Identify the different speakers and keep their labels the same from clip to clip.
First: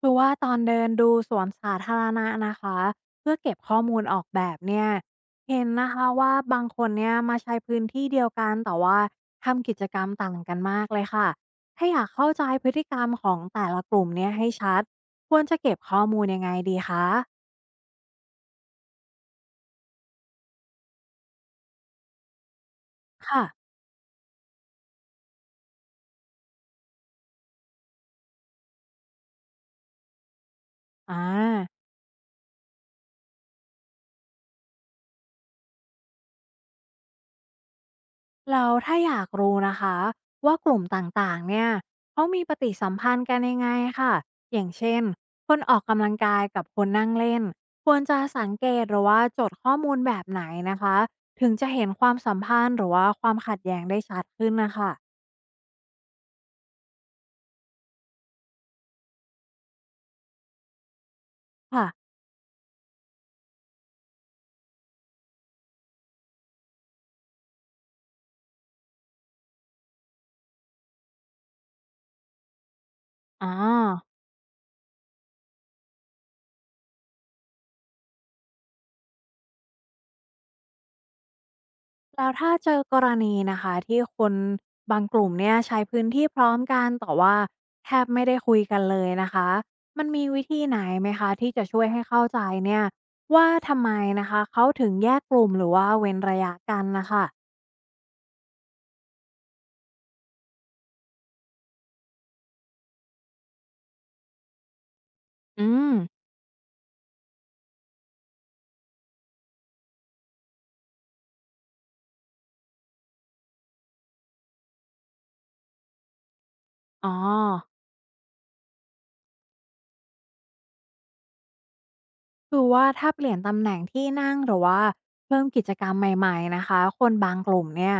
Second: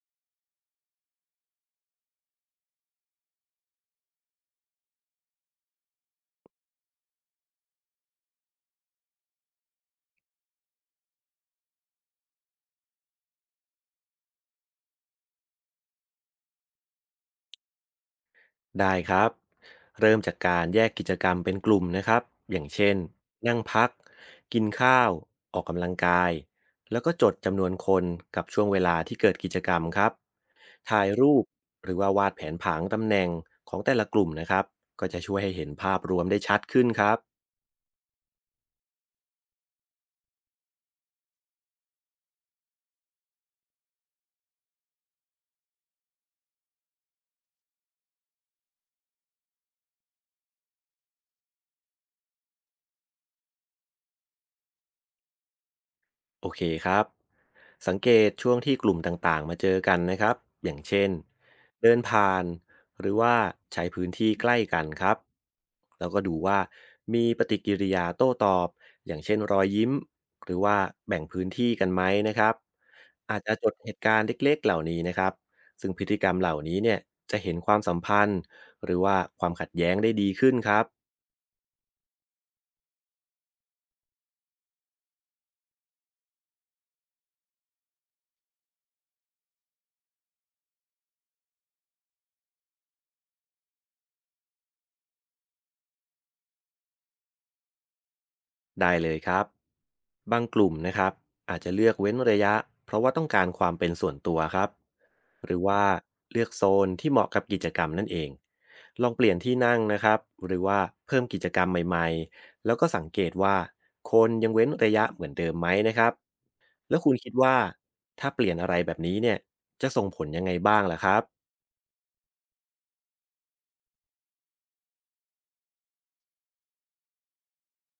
Speaker 1: คือว่าตอนเดินดูสวนสาธารณะนะคะเพื่อเก็บข้อมูลออกแบบเนี่ยเห็นนะคะว่าบางคนเนี่ยมาใช้พื้นที่เดียวกันแต่ว่าทำกิจกรรมต่างกันมากเลยค่ะถ้าอยากเข้าใจพฤติกรรมของแต่ละกลุ่มเนี่ยให้ชัดควรจะเก็บข้อมูลยังไงดีคะ
Speaker 2: ได้ครับเริ่มจากการแยกกิจกรรมเป็นกลุ่มนะครับอย่างเช่น
Speaker 1: ค่ะ
Speaker 2: นั่งพักกินข้าวออกกำลังกายแล้วก็จดจำนวนคนกับช่วงเวลาที่เกิดกิจกรรมครับถ่าย
Speaker 1: อ่า
Speaker 2: รูปหรือว่าวาดแผนผังตำแหน่งของแต่ละกลุ่มนะครับก็จะช่วยให้เห็นภาพรวมได้ชัดขึ้นครับ
Speaker 1: แล้วถ้าอยากรู้นะคะว่ากลุ่มต่างๆ เนี่ยเขามีปฏิสัมพันธ์กันยังไงค่ะอย่างเช่นคนออกกำลังกายกับคนนั่งเล่นควรจะสังเกตหรือว่าจดข้อมูลแบบไหนนะคะถึงจะเห็นความสัมพันธ์หรือว่าความขัดแย้งได้ชัดขึ้นนะคะ
Speaker 2: โอเคครับสังเกตช่วงที่กลุ่มต่างๆมาเจอกันนะครับอย่างเช่นเดิน
Speaker 1: ค่ะ
Speaker 2: ผ่านหรือว่าใช้พื้นที่ใกล้กันครับแล้วก็ดูว่ามีปฏิกิริยาโต้ตอบอย่างเช่นรอยยิ้มหรือว่าแบ่งพื้นที่กันไหมนะครับอาจ
Speaker 1: อ๋อ
Speaker 2: จะจดเหตุการณ์เล็กๆเหล่านี้นะครับซึ่งพฤติกรรมเหล่านี้เนี่ยจะเห็นความสัมพันธ์หรือว่าความขัดแย้งได้ดีขึ้นครับ
Speaker 1: แล้วถ้าเจอกรณีนะคะที่คนบางกลุ่มเนี่ยใช้พื้นที่พร้อมกันแต่ว่าแทบไม่ได้คุยกันเลยนะคะมันมีวิธีไหนไหมคะที่จะช่วยให้เข้าใจเนี่ยว่าทำไมนะคะเขาถึงแยกกลุ่มหรือว่าเว้นระยะกันนะคะ
Speaker 2: ได้เลยครับบางกลุ่มนะครับอาจจะเลือกเว้นระยะเพราะว่าต้องการความเป็นส่วนตัวครับหรือ
Speaker 1: อื
Speaker 2: ว่า
Speaker 1: ม
Speaker 2: เลือกโซนที่เหมาะกับกิจกรรมนั่นเองลองเปลี่ยนที่นั่งนะครับหรือว่าเพิ่มกิจกรรมใหม่ๆแล้วก็สังเกตว่าคนยังเว้นระยะเหมือนเดิมไหมนะครับแล้วคุ
Speaker 1: อ๋อ
Speaker 2: ณคิดว่าถ้าเปลี่ยนอะไรแบบนี้เนี่ยจะส่งผลยังไงบ้างล่ะครับ
Speaker 1: คือว่าถ้าเปลี่ยนตำแหน่งที่นั่งหรือว่าเพิ่มกิจกรรมใหม่ๆนะคะคนบางกลุ่มเนี่ย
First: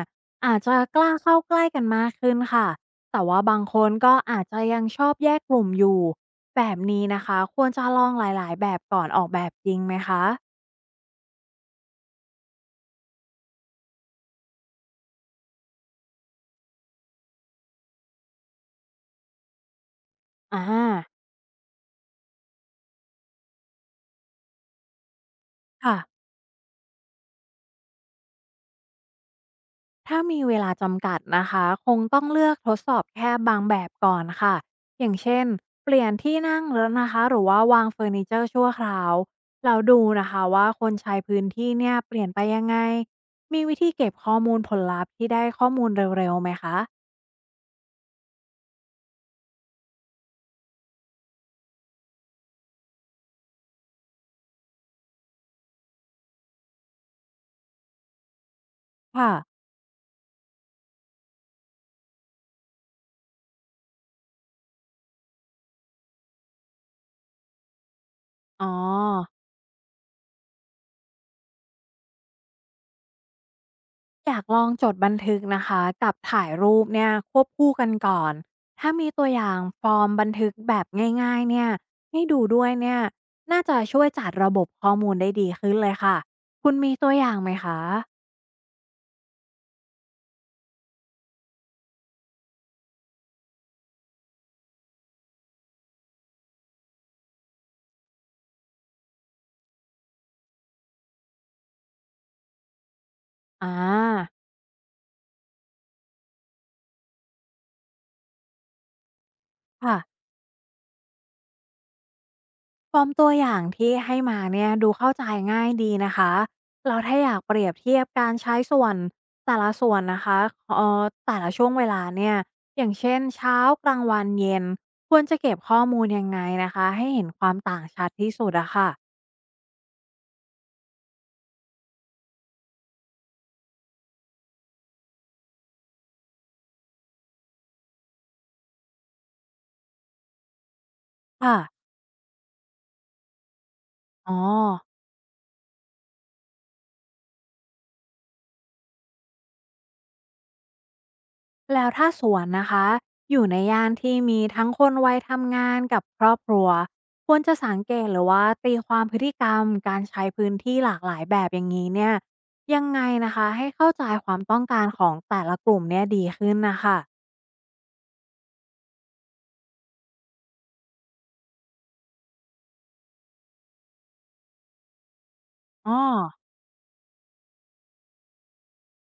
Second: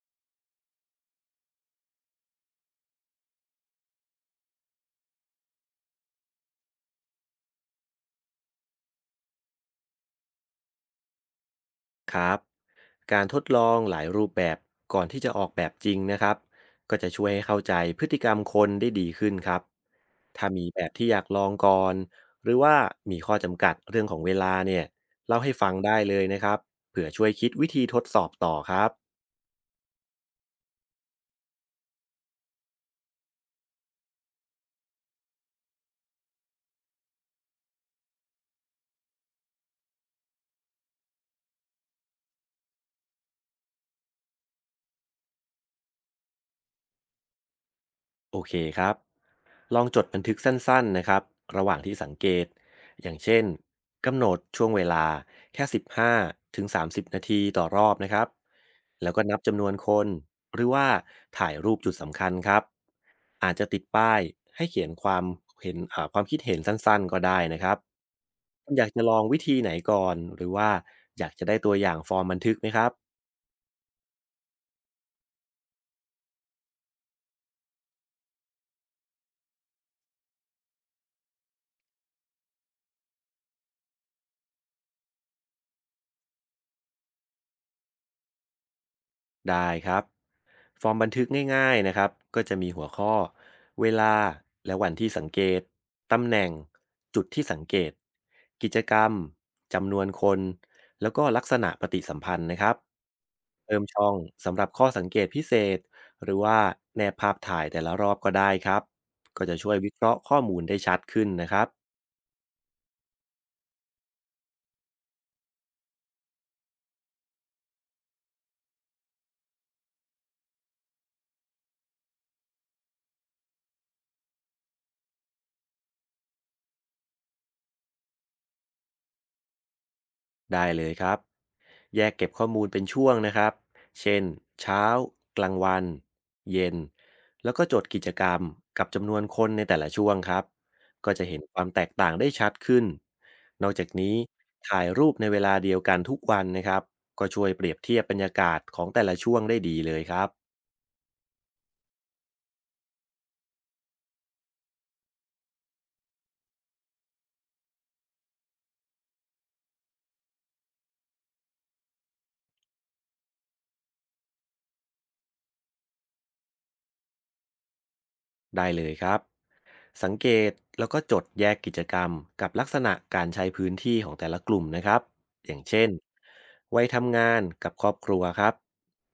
Speaker 1: อาจจะกล้าเข้าใกล้กันมากขึ้นค่ะแต่ว่าบางคนก็อาจจะยังชอบแยกกลุ่มอยู่แบบนี้นะคะควรจะลองหลายๆแบบก่อนออกแบบจริงไหมคะ
Speaker 2: ครับการทดลองหลายรูปแบบก่อนที่จะออกแบบจริงนะครับก็จะช่วยให้เข้าใจพฤติกรรมคนได้ดีขึ้นครับถ้า
Speaker 1: อ่า
Speaker 2: มีแบบที่อยากลองก่อนหรือว่ามีข้อจำกัดเรื่องของเวลาเนี่ยเล่าให้ฟังได้
Speaker 1: ค่ะ
Speaker 2: เลยนะครับเผื่อช่วยคิดวิธีทดสอบต่อครับ
Speaker 1: ถ้ามีเวลาจำกัดนะคะคงต้องเลือกทดสอบแค่บางแบบก่อนค่ะอย่างเช่นเปลี่ยนที่นั่งแล้วนะคะหรือว่าวางเฟอร์นิเจอร์ชั่วคราวเราดูนะคะว่าคนใช้พื้นที่เนี่ยเปลี่ยนไปยังไงมีวิธีเก็บข้อมูลผลลัพธ์ที่ได้ข้อมูลเร็วๆไหมคะ
Speaker 2: โอเคครับ ลองจดบันทึกสั้นๆนะครับระหว่างที่สังเกตอย่างเช่นกำหนดช่วงเวลาแค่15ถึง30นาทีต่อรอบนะครับแล้วก็
Speaker 1: ค่ะ
Speaker 2: นับจำนวนคนหรือว่าถ่ายรูปจุดสำคัญครับอาจจะติดป้ายให้เขียนความเห็นความคิดเห็นสั้นๆก็ได้นะครับ
Speaker 1: อ๋อ
Speaker 2: คุณอยากจะลองวิธีไหนก่อนหรือว่าอยากจะได้ตัวอย่างฟอร์มบันทึกไหมครับ
Speaker 1: อยากลองจดบันทึกนะคะกับถ่ายรูปเนี่ยควบคู่กันก่อนถ้ามีตัวอย่างฟอร์มบันทึกแบบง่ายๆเนี่ยให้ดูด้วยเนี่ยน่าจะช่วยจัดระบบข้อมูลได้ดีขึ้นเลยค่ะคุณมีตัวอย่างไหมคะ
Speaker 2: ได้ครับฟอร์มบันทึกง่ายๆนะครับก็จะมีหัวข้อเวลาและวันที่สังเกตตำแหน่งจุดที่สังเกตกิจกรรมจำนวนคนแล้วก็ลักษณะปฏิสัมพันธ์นะครับ
Speaker 1: อ่า
Speaker 2: เติมช่องสำหรับข้อสังเกตพิเศษหรือว่าแนบภาพถ่ายแต่ละรอบก็ได้ครับก็จะช่วยวิ
Speaker 1: ค่ะ
Speaker 2: เคราะห์ข้อมูลได้ชัดขึ้นนะครับ
Speaker 1: ฟอร์มตัวอย่างที่ให้มาเนี่ยดูเข้าใจง่ายดีนะคะเราถ้าอยากเปรียบเทียบการใช้ส่วนแต่ละส่วนนะคะแต่ละช่วงเวลาเนี่ยอย่างเช่นเช้ากลางวันเย็นควรจะเก็บข้อมูลยังไงนะคะให้เห็นความต่างชัดที่สุดอะค่ะ
Speaker 2: ได้เลยครับแยกเก็บข้อมูลเป็นช่วงนะครับเช่นเช้ากลางวันเย็นแล้วก็จดกิจกรรมกับจำนวนคนในแต่ละช่วงครับก็จะเห็นค
Speaker 1: ค่ะ
Speaker 2: วามแตกต่างได้ชัดขึ้นนอกจากนี้
Speaker 1: อ๋อ
Speaker 2: ถ่ายรูปในเวลาเดียวกันทุกวันนะครับก็ช่วยเปรียบเทียบบรรยากาศของแต่ละช่วงได้ดีเลยครับ
Speaker 1: แล้วถ้าสวนนะคะอยู่ในย่านที่มีทั้งคนวัยทำงานกับครอบครัวควรจะสังเกตหรือว่าตีความพฤติกรรมการใช้พื้นที่หลากหลายแบบอย่างนี้เนี่ยยังไงนะคะให้เข้าใจความต้องการของแต่ละกลุ่มเนี่ยดีขึ้นนะคะ
Speaker 2: ได้เลยครับสังเกตแล้วก็จดแยกกิจกรรมกับลักษณะการใช้พื้นที่ของแต่ละกลุ่มนะครับอย่างเช่น
Speaker 1: อ๋อ
Speaker 2: วัยทำงานกับครอบครัวครับ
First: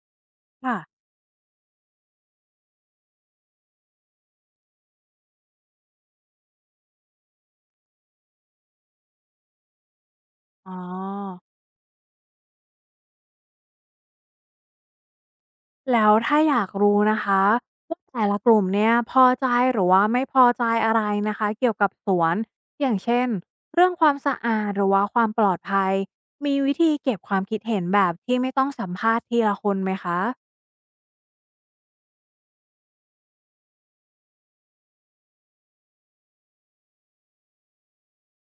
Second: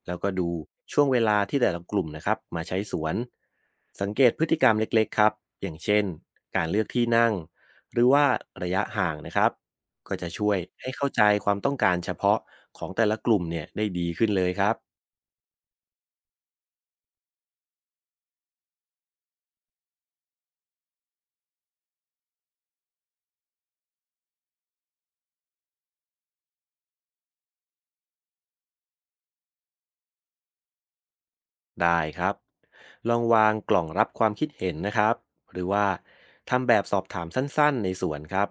Speaker 2: แล้วก็ดู
Speaker 1: ค่ะ
Speaker 2: ช่วงเวลาที่แต่ละกลุ่มนะครับมาใช้สวนสังเกตพฤติกรรมเล็กๆครับอย่างเช่นการเลือกที่นั่งหรือว่าระยะห่างนะครับก็จะช่วย
Speaker 1: อ๋อ
Speaker 2: ให้เข้าใจความต้องการเฉพาะของแต่ละกลุ่มเนี่ยได้ดีขึ้นเลยครับ
Speaker 1: แล้วถ้าอยากรู้นะคะว่าแต่ละกลุ่มเนี่ยพอใจหรือว่าไม่พอใจอะไรนะคะเกี่ยวกับสวนอย่างเช่นเรื่องความสะอาดหรือว่าความปลอดภัยมีวิธีเก็บความคิดเห็นแบบที่ไม่ต้องสัมภาษณ์ทีละคนไหมคะ
Speaker 2: ได้ครับลองวางกล่องรับความคิดเห็นนะครับหรือว่าทำแบบสอบถามสั้นๆในสวนครับ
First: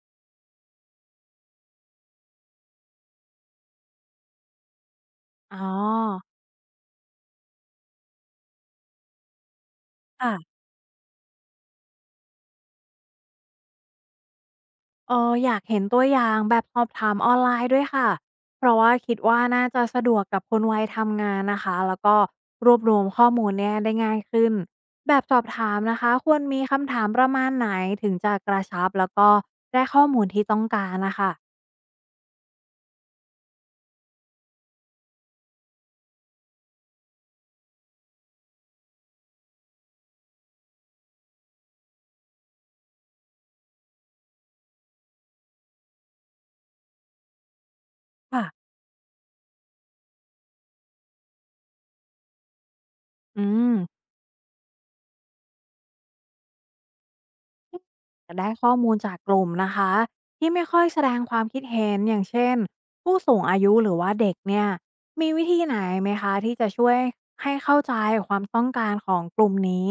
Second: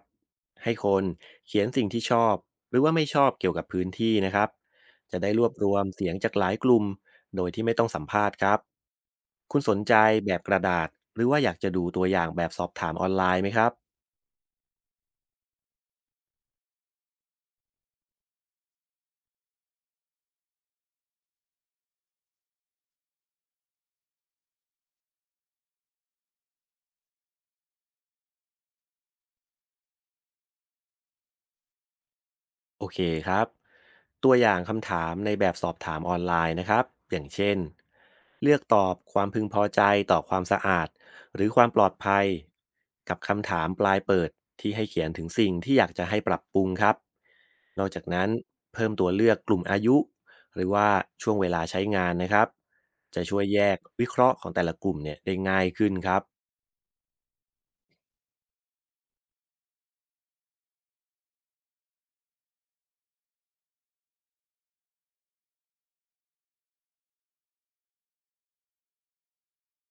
Speaker 2: ให้คนเขียนสิ่งที่ชอบหรือว่าไม่ชอบเกี่ยวกับพื้นที่นะครับจะได้รวบ
Speaker 1: อ๋อ
Speaker 2: รวมเสียงจากหลายกลุ่มโดยที่ไม่ต้องสัมภาษณ์ครับคุณสนใจแบบก
Speaker 1: ค่ะ
Speaker 2: ระดาษหรือว่าอยากจะดูตัวอย่างแบบสอบถามออนไลน์ไหมครับ
Speaker 1: เอออยากเห็นตัวอย่างแบบสอบถามออนไลน์ด้วยค่ะ เพราะว่าคิดว่าน่าจะสะดวกกับคนวัยทำงานนะคะ แล้วก็รวบรวมข้อมูลเนี่ยได้ง่ายขึ้น แบบสอบถามนะคะควรมีคำถามประมาณไหนถึงจะกระชับแล้วก็ได้ข้อมูลที่ต้องการนะคะ
Speaker 2: โอเคครับตัวอย่างคำถามในแบบสอบถามออนไลน์นะครับอย่างเช่นเลือกตอบความพึงพอใจต่อความสะอาดหรือความปลอดภัยกับคำถามปลายเปิดที่ให้เขียนถึงสิ่งที่อยากจะให้ปรับปรุงครับนอกจากนั้น
Speaker 1: ค่ะ
Speaker 2: เพิ่มตัวเลือกกลุ่มอายุหรือว่าช่วงเวลาใช้งานนะครับจะช่ว
Speaker 1: อื
Speaker 2: ยแย
Speaker 1: ม
Speaker 2: กวิเคราะห์ของแต่ละกลุ่มเนี่ยได้ง่ายขึ้นครับ
Speaker 1: จะได้ข้อมูลจากกลุ่มนะคะที่ไม่ค่อยแสดงความคิดเห็นอย่างเช่นผู้สูงอายุหรือว่าเด็กเนี่ยมีวิธีไหนไหมคะที่จะช่วยให้เข้าใจความต้องการของกลุ่มนี้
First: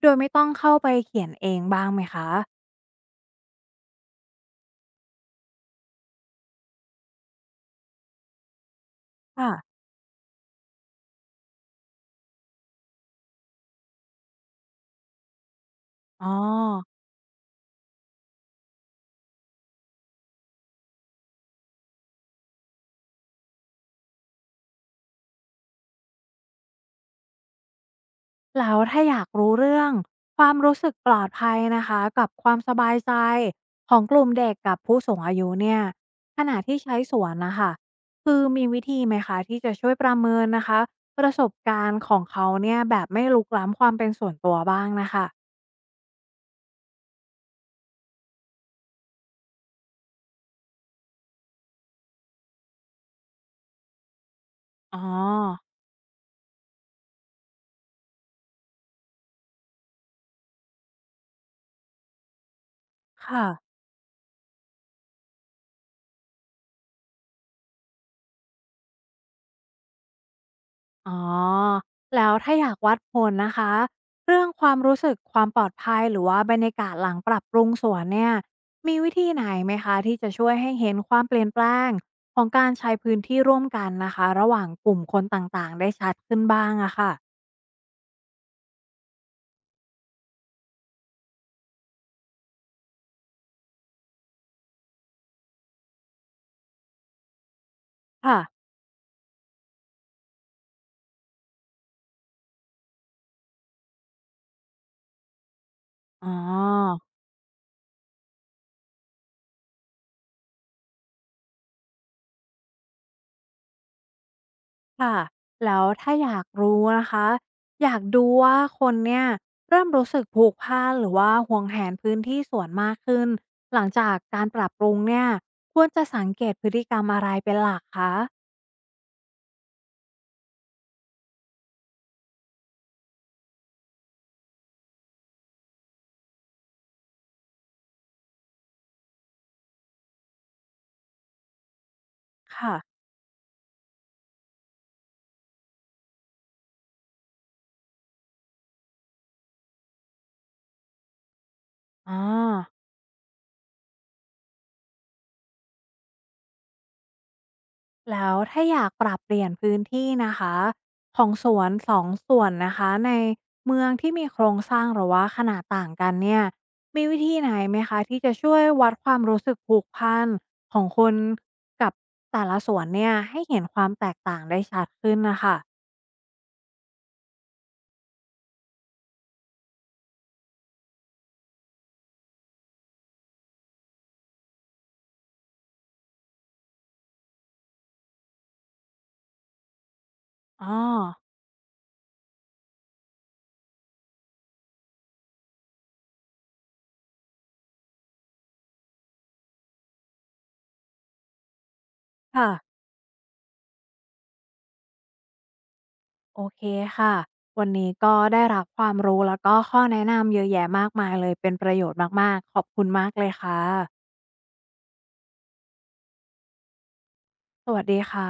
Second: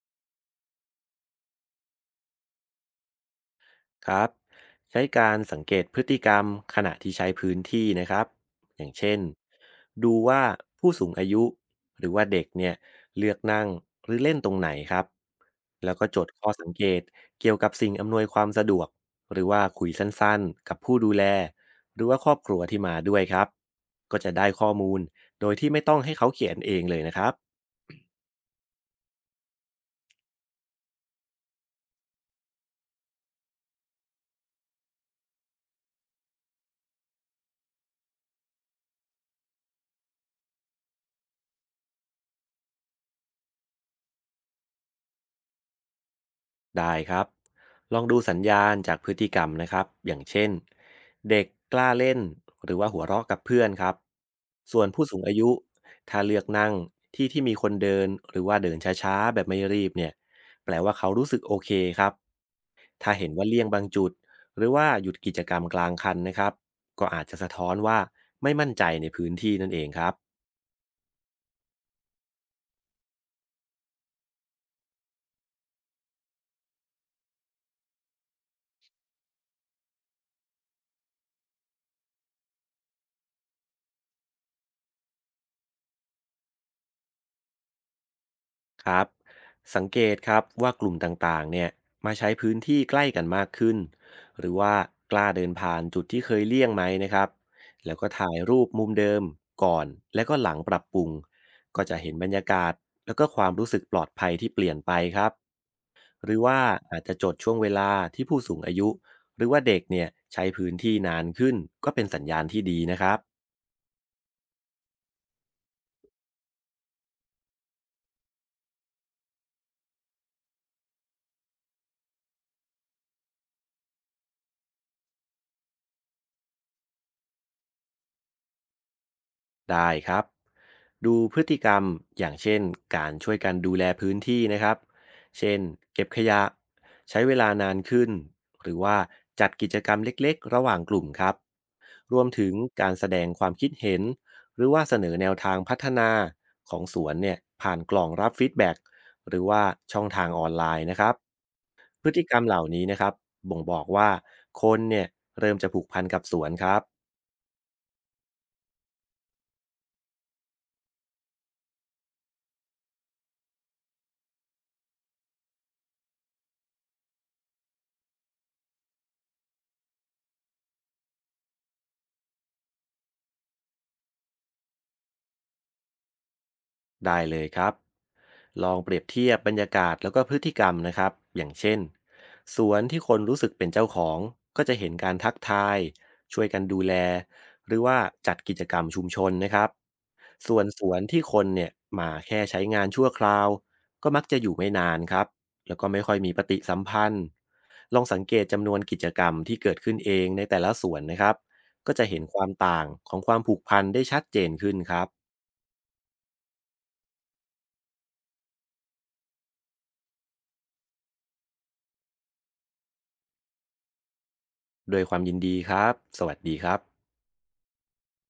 Speaker 1: โดยไม่ต้องเข้าไปเขียนเองบ้างไหมคะ
Speaker 2: ครับใช้การสังเกตพฤติกรรมขณะที่ใช้พื้นที่นะครับอย่างเช่น
Speaker 1: ค่ะ
Speaker 2: ดูว่าผู้สูงอายุหรือว่าเด็กเนี่ยเลือกนั่งหรือเล่นตรงไหนครับแล้วก็จ
Speaker 1: อ๋
Speaker 2: ด
Speaker 1: อ
Speaker 2: ข้อสังเกตเกี่ยวกับสิ่งอำนวยความสะดวกหรือว่าคุยสั้นๆกับผู้ดูแลหรือว่าครอบครัวที่มาด้วยครับก็จะได้ข้อมูลโดยที่ไม่ต้องให้เขาเขียนเองเลยนะครับ
Speaker 1: แล้วถ้าอยากรู้เรื่องความรู้สึกปลอดภัยนะคะกับความสบายใจของกลุ่มเด็กกับผู้สูงอายุเนี่ยขณะที่ใช้สวนนะคะคือมีวิธีไหมคะที่จะช่วยประเมินนะคะประสบการณ์ของเขาเนี่ยแบบไม่ลุกล้ำความเป็นส่วนตัวบ้างนะคะ
Speaker 2: ได้ครับลองดูสัญญาณจากพฤติกรรมนะครับอย่างเช่นเด็กกล้าเล่นหรือว่าหัวเราะกับเพื่อนครับส่วน
Speaker 1: อ๋อ
Speaker 2: ผู้สูงอายุถ้าเลือกนั่งที่ที่มีคนเดินหรือว่าเดินช้าๆแบบไม่รีบเนี่ยแปลว่าเขารู้สึกโอเคครับถ้าเห็น
Speaker 1: ค่ะ
Speaker 2: ว่าเลี่ยงบางจุดหรือว่าหยุดกิจกรรมกลางคันนะครับก็อาจจะสะท้อนว่าไม่มั่นใจในพื้นที่นั่นเองครับ
Speaker 1: อ๋อ แล้วถ้าอยากวัดผลนะคะเรื่องความรู้สึกความปลอดภัยหรือว่าบรรยากาศหลังปรับปรุงสวนเนี่ยมีวิธีไหนไหมคะที่จะช่วยให้เห็นความเปลี่ยนแปลงของการใช้พื้นที่ร่วมกันนะคะระหว่างกลุ่มคนต่างๆได้ชัดขึ้นบ้างอะค่ะ
Speaker 2: ครับสังเกตครับว่ากลุ่มต่างๆเนี่ยมาใช้พื้นที่ใกล้กันมากขึ้นหรือว่ากล้าเดินผ่านจุดที่เคยเลี่ยงไหมนะครับแล้วก็ถ่า
Speaker 1: ค่ะ
Speaker 2: ยรูปมุมเดิมก่อนและก็หลังปรับปรุงก็จะเห็นบรรยากาศแล้วก็ความรู้สึกปลอดภัยที่เปลี่ยนไปครับ
Speaker 1: อ๋
Speaker 2: หรือว่าอา
Speaker 1: อ
Speaker 2: จจะจดช่วงเวลาที่ผู้สูงอายุหรือว่าเด็กเนี่ยใช้พื้นที่นานขึ้นก็เป็นสัญญาณที่ดีนะครับ
Speaker 1: ค่ะแล้วถ้าอยากรู้นะคะอยากดูว่าคนเนี่ยเริ่มรู้สึกผูกพันหรือว่าห่วงแหนพื้นที่สวนมากขึ้นหลังจากการปรับปรุงเนี่ยควรจะสังเกตพฤติกรรมอะไรเป็นหลักคะ
Speaker 2: ได้ครับดูพฤติกรรมอย่างเช่นการช่วยกันดูแลพื้นที่นะครับเช่นเก็บขยะใช้เวลานานขึ้นหรือว่าจัดกิจกรรมเล็กๆระหว่างกลุ่มครับรวมถึง
Speaker 1: ค่ะ
Speaker 2: การแสดงความคิดเห็นหรือว่าเสนอแนวทางพัฒนาของสวนเนี่ยผ่านกล่องรับฟีดแบ็กหรือว่าช่องทางออนไลน์นะครับพฤ
Speaker 1: อ๋อ
Speaker 2: ติกรรมเหล่านี้นะครับบ่งบอกว่าคนเนี่ยเริ่มจะผูกพันกับสวนครับ
Speaker 1: แล้วถ้าอยากปรับเปลี่ยนพื้นที่นะคะของสวนสองส่วนนะคะในเมืองที่มีโครงสร้างหรือว่าขนาดต่างกันเนี่ยมีวิธีไหนไหมคะที่จะช่วยวัดความรู้สึกผูกพันของคนกับแต่ละสวนเนี่ยให้เห็นความแตกต่างได้ชัดขึ้นนะคะ
Speaker 2: ได้เลยครับ ลองเปรียบเทียบบรรยากาศแล้วก็พฤติกรรมนะครับอย่างเช่นสวนที่คนรู้สึกเป็นเจ้าของก็จะเห็นการทักทาย ช่วยกันดูแล หรือว่าจัดกิจกรรมชุมชนนะครับ ส่วน
Speaker 1: อ๋อ
Speaker 2: สวนที่คนเนี่ยมาแค่ใช้งานชั่วคราว ก็มักจะอยู่ไม่นานครับแล้วก็ไม่ค่อยมีปฏิสัมพันธ์ลองสังเกตจำนวนกิจกรรมที่เกิดขึ้นเองในแต่ละสวนนะครับก็จะเห็นควา
Speaker 1: ค่ะ
Speaker 2: มต่างของความผูกพันได้ชัดเจนขึ้นครับ
Speaker 1: โอเคค่ะวันนี้ก็ได้รับความรู้แล้วก็ข้อแนะนำเยอะแยะมากมายเลยเป็นประโยชน์มากๆขอบคุณมากเลยค่ะ
Speaker 2: ด้วยความยินดีครับ สวัสดีครับ
Speaker 1: สวัสดีค่ะ